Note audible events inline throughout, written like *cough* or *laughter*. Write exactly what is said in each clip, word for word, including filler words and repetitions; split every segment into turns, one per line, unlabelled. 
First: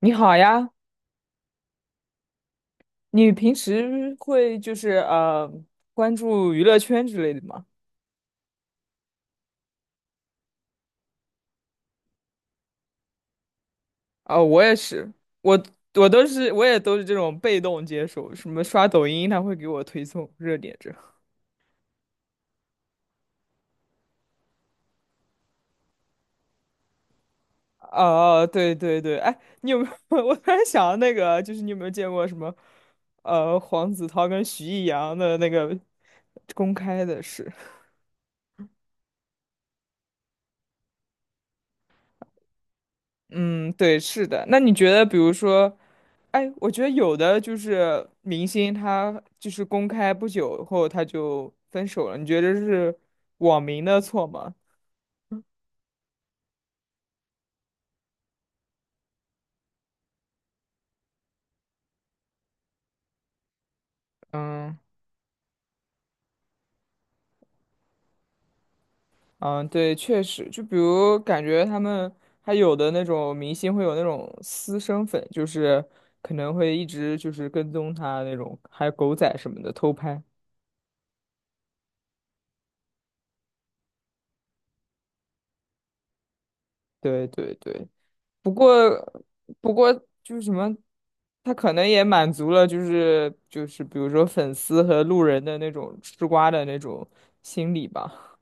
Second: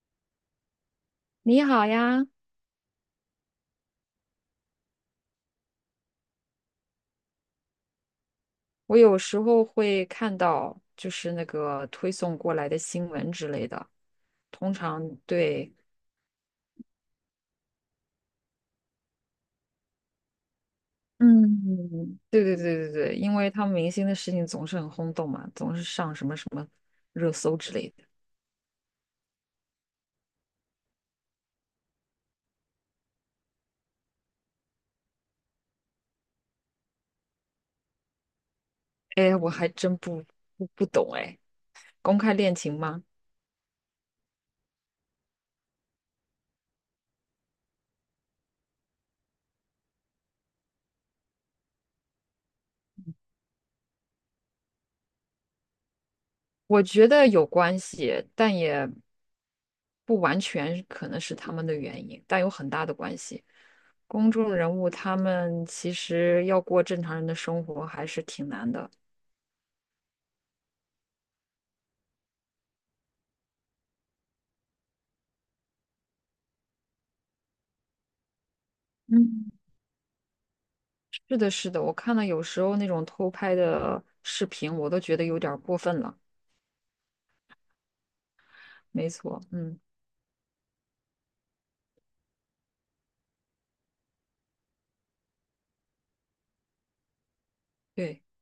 你好呀，
你好呀，
你平时会就是呃关注娱乐圈之类的吗？
我有时候会看到就是那个推送过来的新闻之类的，
啊、我
通
也
常
是，我
对，
我都是我也都是这种被动接受，什么刷抖音，他会给我推送热点这。
嗯，对对对对对，因为他们明星的事情总是很轰动嘛，总是上什么什么热搜之类的。
哦、对对对，哎，你有没有？*laughs* 我突然想到那个，就是你有没有见过什么呃黄子韬跟徐艺洋的那个公开的事？
哎，我还真不不不懂哎，公开恋情吗？
嗯，对，是的。那你觉得，比如说，哎，我觉得有的就是明星，他就是公开不久后他就分手了，你觉得是网民的错吗？
我觉得有关系，但也不完全可能是他们的原因，但有很大的关系。公众人
嗯，
物他们其实要过正常人的生活还是挺难的。
嗯，对，确实，就比如感觉他们还有的那种明星会有那种私生粉，就是可能会一直就是跟踪他那种，还有狗仔什
嗯，
么的偷拍。
是的，是的，我看到有时候那种偷拍的视频，我都觉得有点儿过分了。
对对对。不过，
没错，
不
嗯，
过就是什么，他可能也满足了，就是就是比如说粉丝和路人的那种吃瓜的那种心理
对。
吧。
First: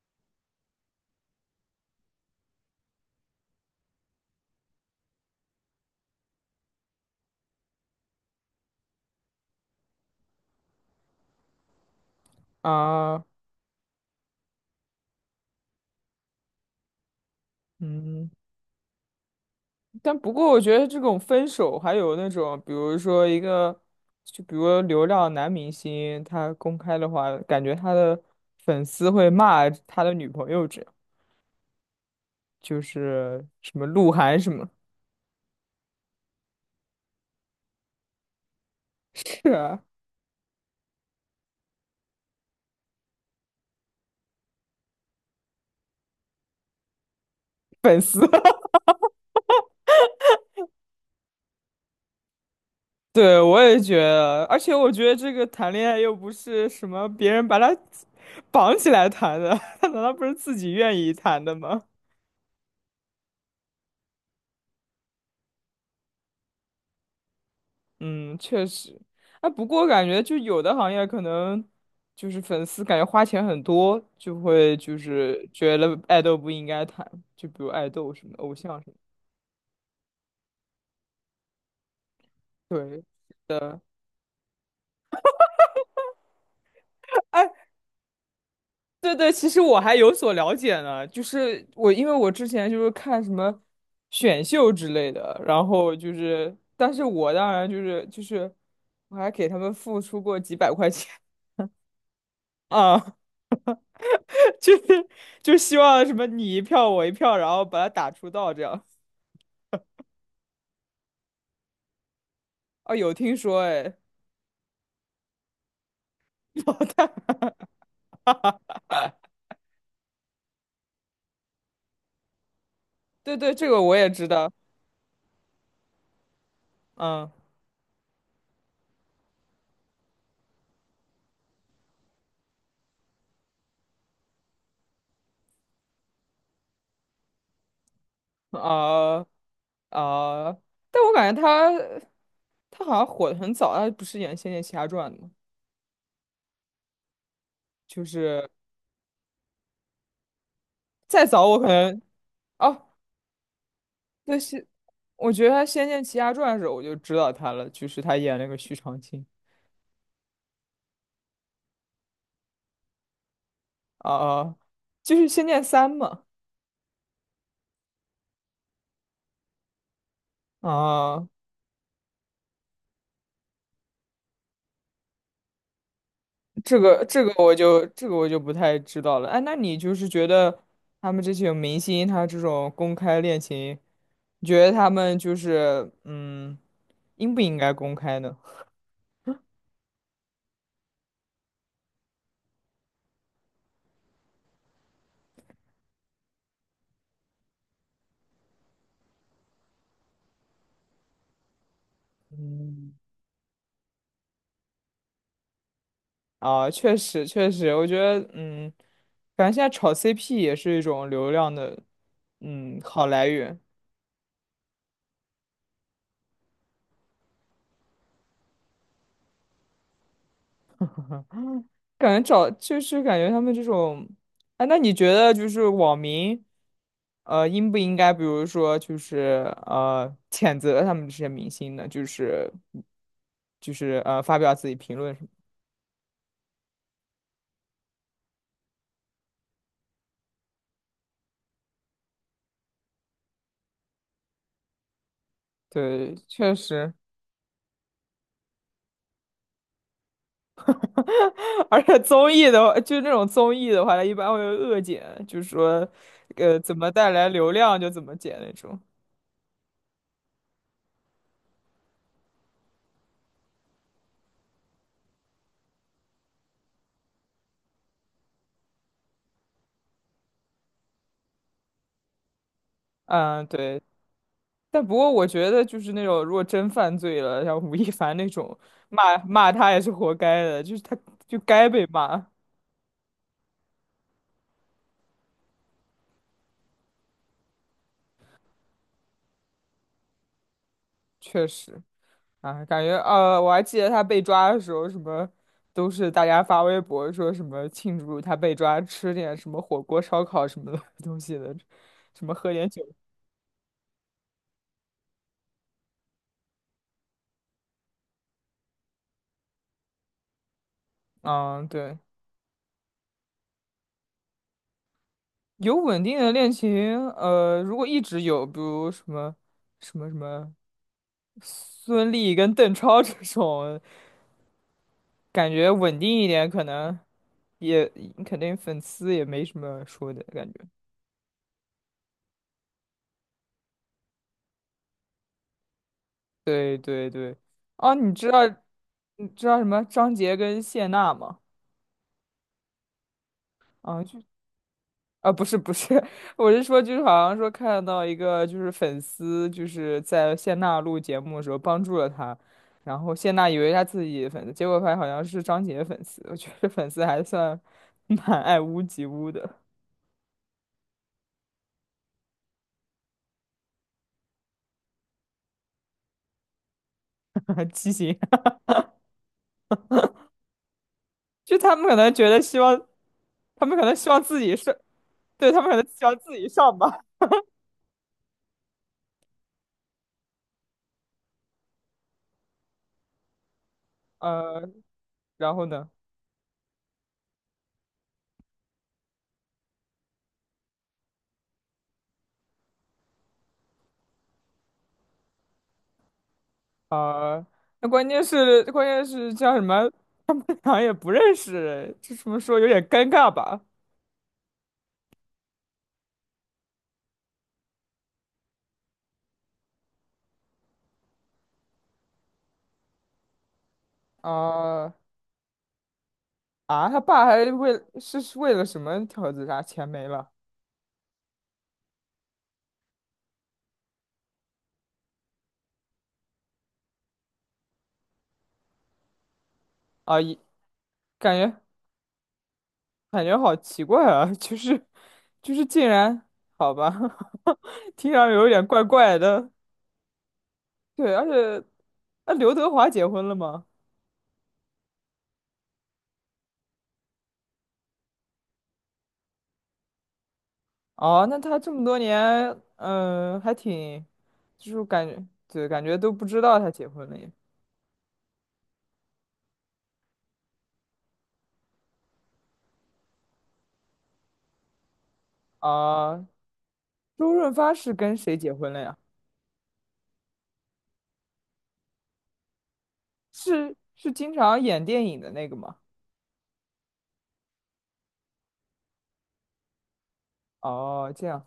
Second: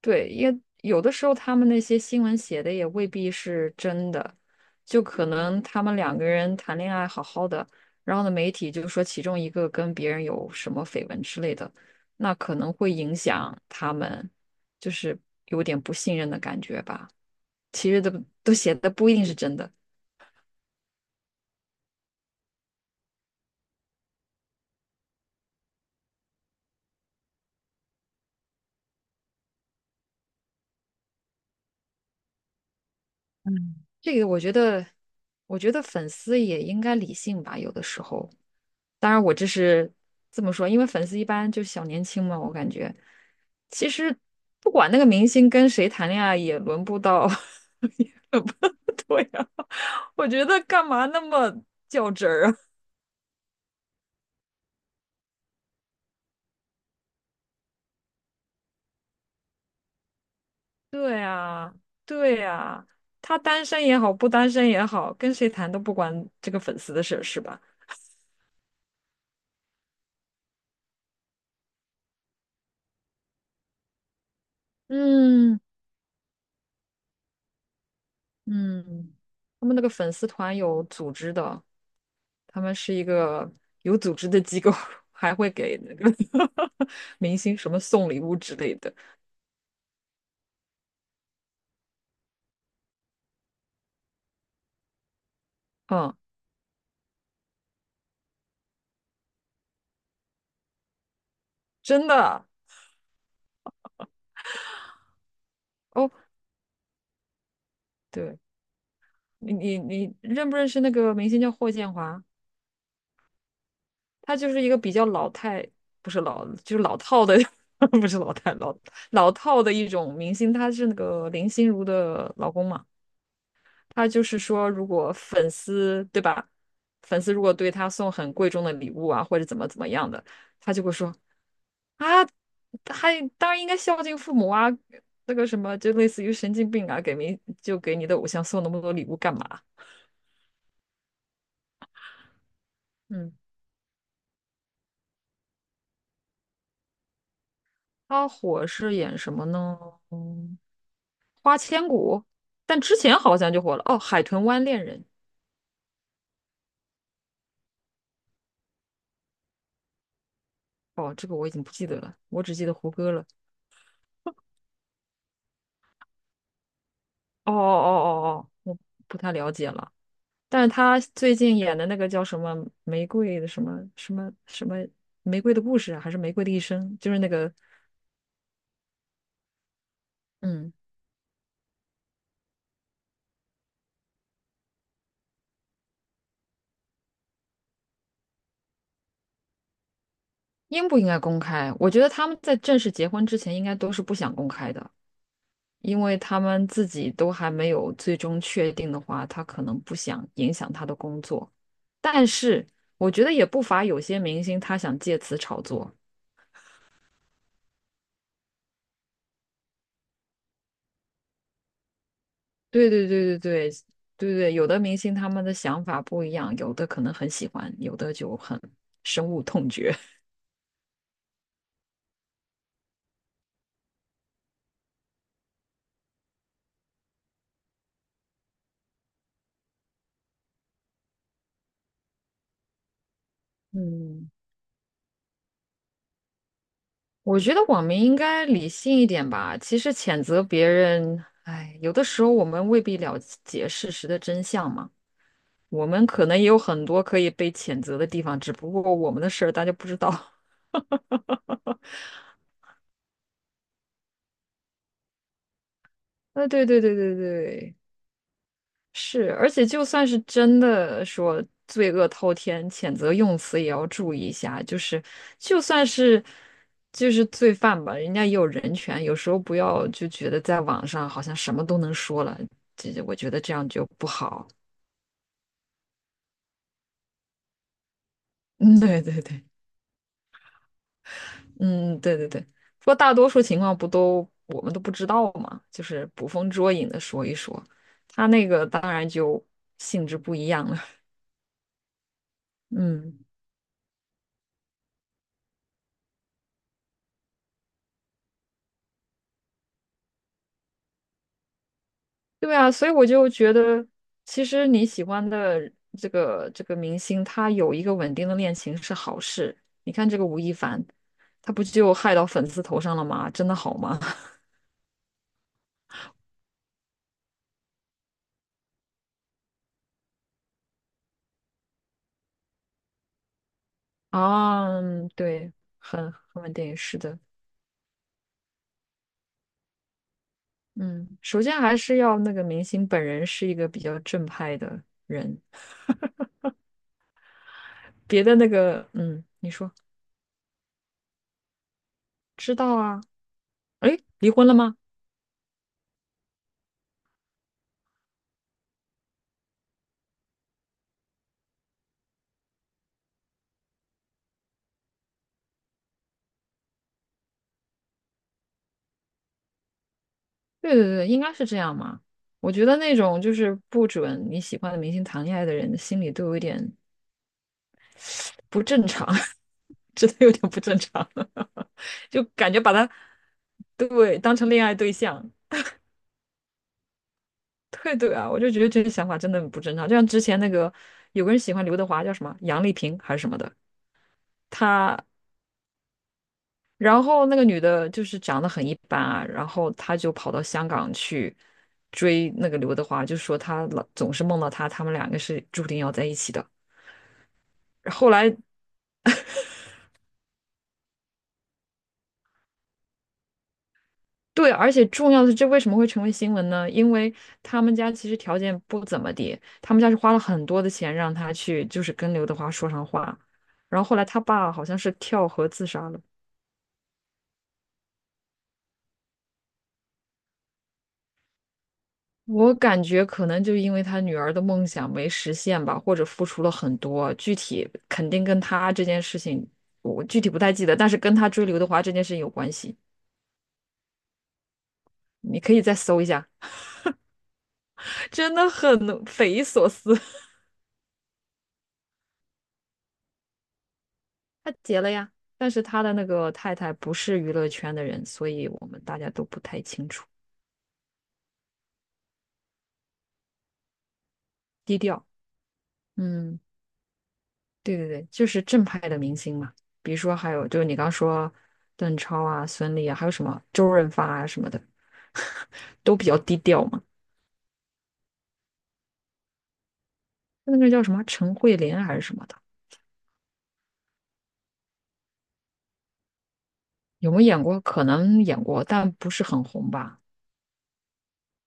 对，因为有的时候他们那些新闻写的也未必是真的，就可能他们两个人谈恋爱好好的，然后呢，媒体就说其中一个跟别人有什么绯闻之类的，那可能会影
啊，
响他们，就是有点不信任的感觉吧。其实都
嗯，
都写的不一定是真的，
但不过我觉得这种分手，还有那种比如说一个，就比如流量男明星，他公开的话，感觉他的粉丝会骂他的女朋友这样，就是什么鹿
这个
晗
我
什
觉
么，
得，我觉得粉丝也应该理性吧，有的时候。当
*laughs*
然，我这
是啊，
是这么说，因为粉丝一般就是小年轻嘛，我感觉其实不管那个明星跟谁谈恋爱，也轮不到，*laughs*
粉
也
丝。
轮不到对呀、我觉得干嘛那么较真儿啊？
对，我也觉得，而且我觉得这个谈恋爱又不是什么别人把他绑起来谈的，*laughs* 他难道不是自己
*laughs*
愿意
对
谈的
呀、
吗？
对呀、他单身也好，不单身也好，跟谁谈都不关这个粉丝的事，是吧？
嗯，确实。啊，不过感觉就有的行业可能就是粉丝感觉花钱很多，就会就是
嗯
觉得爱豆不应该谈，就比如爱豆什么的偶像什么的。
嗯，他们那个粉丝团有组织的，他们是一
对
个
的。
有组织的机构，*laughs* 还会给那个 *laughs* 明星什么送礼物之类的。
对对，其实我还有所了解呢，就是我因为我之前就是看什么选秀之类的，然后就
嗯，
是，但是我当然就是就是我还给他们付出过几百块钱
真的
*laughs* 啊，*laughs* 就是就希望
哦，
什么你一票我一票，然后把它打出
对
道这样。
你你你认不认识那个明星叫霍建华？
啊，有听说哎，
他就是一个比较老太，不是老，就是老套的，*laughs* 不是老太，老老套的一种明星。他是那个林心如的老公嘛。
对对，这个我
他
也
就
知
是
道，
说，如果粉丝，对吧？粉
嗯
丝如果对他送很贵重的礼物啊，或者怎么怎么样的，他就会说啊，还当然应该孝敬父母啊，那个什么，就类似于神经病啊，给明就给你的偶像送那么多礼物
啊
干嘛？
啊，但我感觉他他好像火
嗯，
的很早，他不是演《仙剑奇侠传》的吗？就
他
是
火是演什么呢？嗯，
再早
花
我可
千
能。
骨，但
哦，
之前好像就火了哦，《海
对，
豚湾
是，
恋人》
我觉得他《仙剑奇侠传》的时候我就知道他了，就是他演那个徐长卿
哦，这个我已经不记得了，我只记得胡歌了。
啊，啊就是《仙剑三》嘛。
哦哦哦哦哦，我不太了解了。但是他
啊，
最近演的那个叫什么玫瑰的什么什么什么玫瑰的故事啊还是玫瑰的一
这
生，
个
就是
这
那
个
个，
我就这个我就不太知道了。哎，那你就是觉得
嗯，
他们这些明星，他这种公开恋情，你觉得他们就是嗯，应不应该公开呢？
应不应该公开？我觉得他们在正式结婚之前，应该都是不想公开的，因为他们自己都还没有最终确定的话，他可能不想影响他的工作。但是
嗯，
我觉得也不乏有些明星他想借此炒作。
啊，确实确实，我觉得嗯，反正现在炒 C P 也是一种流量的嗯
对
好
对对
来
对
源。
对对对，有的明星他们的想法不一样，有的可能很喜欢，有的就很深恶痛绝。
感觉找就是感觉他们这种，哎，那你觉得就是网民，呃，应不应该，比如说就是呃，谴责他们这些明星呢？就是就是呃，
嗯，
发表自己评论什么？
我觉得网民应该理性一点吧。其实谴责别人，哎，有的时候我们未必了解事实的真相嘛。我们
对，
可能也
确
有很
实，
多可以被谴责的地方，只不过我们的事儿大家不知道。*laughs*
*laughs* 而且综艺的话，就那种综艺的话，它一般会有恶剪，就是说，
啊，
呃，
对
怎
对
么
对
带
对
来流
对，
量就怎么剪那种。
是，而且就算是真的说罪恶滔天，谴责用词也要注意一下。就是，就算是就是罪犯吧，人家也有人权，有时候不要就觉得在网上好像什么都能说了，这这我觉得
嗯，
这样
对。
就不好。
但不过我觉得就是那种如果真犯罪了，像吴亦凡那种，
嗯，*laughs* 对
骂
对对，
骂他也是活该的，就是他就该被
嗯，对
骂，
对对。不过大多数情况不都我们都不知道嘛，就是捕风捉影的说一说，他那个当然就性质不一样了。
确实啊，
*laughs*
感觉
嗯。
呃，我还记得他被抓的时候，什么都是大家发微博说什么庆祝他被抓，吃点什么火锅、烧烤什么的 *laughs* 东西的，什么喝
对
点
啊，
酒，
所以我就觉得，其实你喜欢的这个这个明星，他有一个稳定的恋情是好事。你看这个吴亦凡，他
啊。
不就
对，
害到粉丝头上了吗？真的好吗？
有稳定的恋情，呃，如果一直有，比如什么什么什么孙俪跟邓超 *laughs* 这种。
*laughs* 啊，嗯
感
对，
觉稳定
很
一
很
点，
稳
可
定，
能
是的，
也肯定粉丝也没什么说的感觉。
嗯，首先还是要那个明星本人是一个比较正派的人，
对对对，哦，你
别
知
的
道
那个，嗯，
你知
你
道什
说
么张杰跟谢娜吗？
知道啊？
啊，
诶，
就
离婚了吗？
啊，不是不是，*laughs* 我是说就是好像说看到一个就是粉丝就是在谢娜录节目的时候帮助了她，然后谢娜以为她自己的粉丝，结果发现好像是张杰粉丝。我觉得粉丝还算蛮爱屋及乌的，
对对对，应该是这样嘛。我觉得那种就是不准你喜欢的明星谈恋爱的人，心里都有一点
*laughs* 畸形。*laughs*
不正常，*laughs* 真的有点不正常，
就他
*laughs*
们可能
就
觉得
感
希
觉把
望，
他
他们可能希
对
望
当
自
成
己
恋爱
是。
对象。
对，他们可能喜欢自己上吧。
对对啊，我就觉得这个想法真的很不正常。就像之前那个有个人喜欢刘德华，叫什么杨丽萍还是什么的，
*laughs* 呃，
他
然后呢？
然后那个女的就是长得很一般啊，然后她就跑到香港去追那个刘德华，就说她老总是梦到他，他们两个是注定要在一起的。
啊，那关
后
键
来，
是关键是叫什么？他们俩也不认识，这怎么说有点尴尬吧？
对，而且重要的是，这为什么会成为新闻呢？因为他们家其实条件不怎么地，他们家是花了很多的钱让他去，就是跟刘德华说上话。然后后来他爸好像是
啊
跳河自杀了。
啊，他爸还为是是为了什么条自杀？钱没了
我感觉可能就因为他女儿的梦想没实现吧，或者付出了很多，具体肯定跟他这件事情，我
啊？
具体
一
不太记得，但是跟他
感
追刘
觉
德华这件事情有关系。
感觉好奇怪啊，就是
你
就
可以
是
再
竟
搜一
然
下，
好吧，*laughs* 听
*laughs*
上去
真
有
的
点怪
很
怪
匪夷
的。
所思。*laughs*
对，而且那刘德华结婚了吗？
他结了呀，但是他的那个太太不是娱乐圈的人，所以我们大家都不太清楚，
哦，那他这么多年，嗯、还挺。就
低
是
调。
感觉，对，感觉都不
嗯。
知道他结婚了耶。
对对对，就是正派的明星嘛，比如说还有就是你刚说邓超啊、孙俪啊，还有什么周润发啊什么的，*laughs* 都比较
啊、
低调嘛。
周润发是跟谁结婚了呀？
那个叫什么陈慧琳还是什么的，
是是经常演电影的那个吗？
有没有演过？可能演过，但不是很红吧。
哦，这样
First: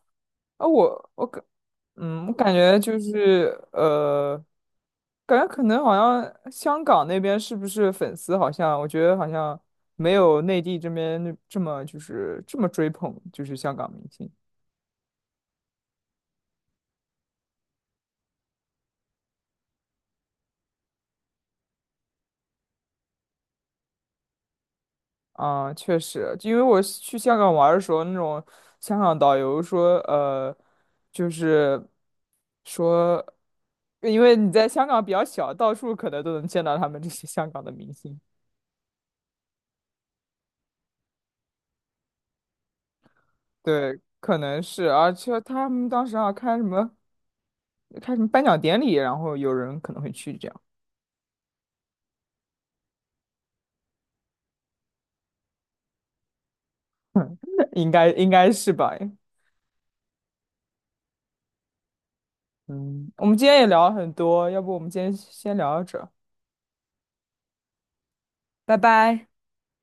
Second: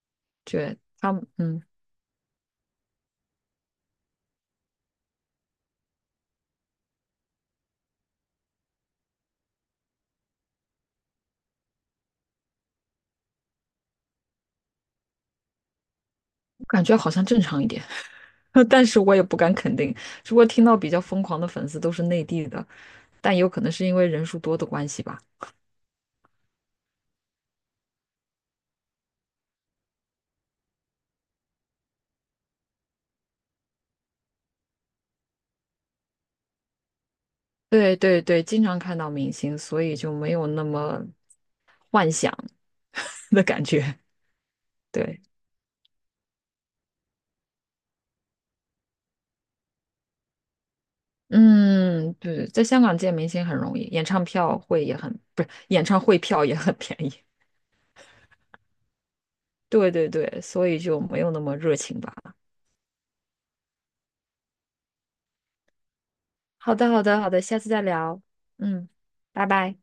啊，
对，
我
他
我
们，
感，
嗯，
嗯，我感觉就是呃，感觉可能好像香港那边是不是粉丝好像，我觉得好像没有内地这边那这么就是这么追捧，就是香港明星。
感觉好像正常一点，*laughs* 但是我也不敢肯定。如果听到比较疯狂的粉丝都是内地的，但有可能是因为人数多的关系吧。
啊，确实，因为我是去香港玩儿的时候，那种香港导游说，呃，就是说，因为你在香港比较小，到处可能都能见到他们这些香港的明
对
星。
对对，经常看到明星，所以就没有那么幻想。*laughs* 的感觉。
对，可能是，而
对，
且他们当时啊开什么开什么颁奖典礼，然后有人可能会去这样，
嗯，对，在香港见明星很容易，演唱票会也很，不是，演唱会票也很便宜。
*laughs* 应该应该是吧？
*laughs* 对对对，所以就没有那么热情吧。
嗯，我们今天也聊了很多，要不我们今天先聊到这儿
好的，好的，好的，下次再聊。
拜
嗯，
拜。
拜拜。